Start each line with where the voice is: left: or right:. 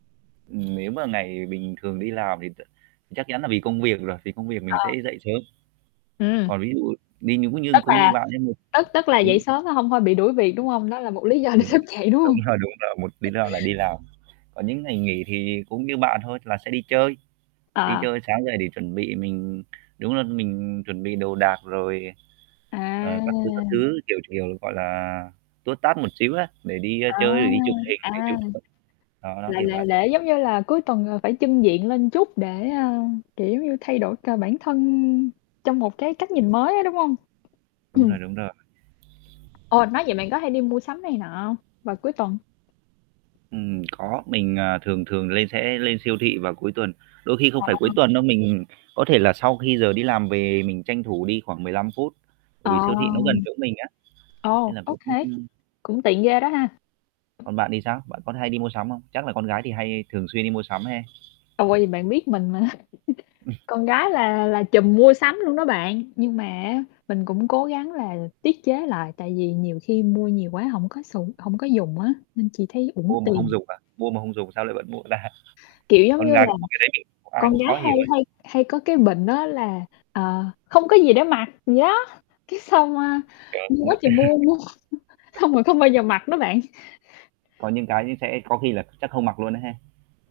right: Ừm, nếu mà ngày bình thường đi làm thì t chắc chắn là vì công việc rồi, vì công việc mình sẽ
left: Ờ.
right: dậy sớm.
left: Ừm.
right: Còn ví dụ đi, những nguyên nhân
left: Tức
right: cũng như
left: là
right: bạn ấy mình
left: tức tức là dậy
right: cũng
left: sớm, còn hông thôi bị đuổi việc, đúng không? Nó là một lý do để
right: Đúng.
left: thức dậy, đúng
right: Đúng
left: hông?
right: rồi, đúng rồi, một lý do là đi làm. Còn những ngày nghỉ thì cũng như bạn thôi là sẽ đi chơi, đi
left: Ờ.
right: chơi sáng giờ để chuẩn bị mình đúng là mình chuẩn bị đồ đạc, rồi,
left: À!
right: ờ, các thứ, các thứ, kiểu, kiểu, gọi là, tút tát một xíu á để đi
left: À,
right: chơi, rồi đi chụp hình, rồi
left: à.
right: chụp [unintelligible] Đó, nó
left: Là
right: kiểu
left: là
right: vậy.
left: lễ giống như là cuối tuần là phải chưng diện lên chút để, ơ, kiểu, giống như, thay đổi cả bản thân trong một cái cách nhìn mới á, đúng hông?
right: Đúng
left: Ừm.
right: rồi, đúng rồi.
left: Ồ, nói vậy bạn có hay đi mua sắm này nọ hông, vào cuối tuần?
right: Ừm, có. Mình, à, thường thường lên sẽ lên siêu thị vào cuối tuần, đôi khi không
left: Ờ.
right: phải cuối tuần đâu, mình có thể là sau khi giờ đi làm về mình tranh thủ đi khoảng 15 phút. Bởi vì
left: Ờ.
right: siêu thị nó gần chỗ mình á, nên
left: Ồ,
right: là
left: ô
right: cũng ừm,
left: kê.
right: ừm.
left: Cũng tiện ghê đó ha.
right: Còn bạn thì sao? Bạn có hay đi mua sắm không? Chắc là con gái thì hay thường xuyên đi mua sắm ha?
left: À, quên, bạn biết mình mà.
right: Ừm.
left: Con gái là là trùm mua sắm luôn đó bạn, nhưng mà á, mình cũng cố gắng là tiết chế lại, tại vì nhiều khi mua nhiều quá hổng có không có sùng hổng có dùng á. Nên chỉ thấy uổng
right: Mua mà
left: tiền.
right: không dùng à? Mua mà không dùng sao lại vẫn mua ta?
left: Kiểu, giống
right: Con
left: như
right: gái
left: là,
right: mà có cái đấy thì ai
left: con
right: cũng
left: gái
right: khó
left: hay
right: hiểu ấy.
left: hay hay có cái bệnh đó là, ờ, không có gì để mặc vậy đó, cái xong, a,
right: Trời,
left: mua quá
right: mua
left: trời mua, mua xong rồi không bao giờ mặc đó bạn.
right: Có những cái nó sẽ có khi là chắc không mặc luôn á ha?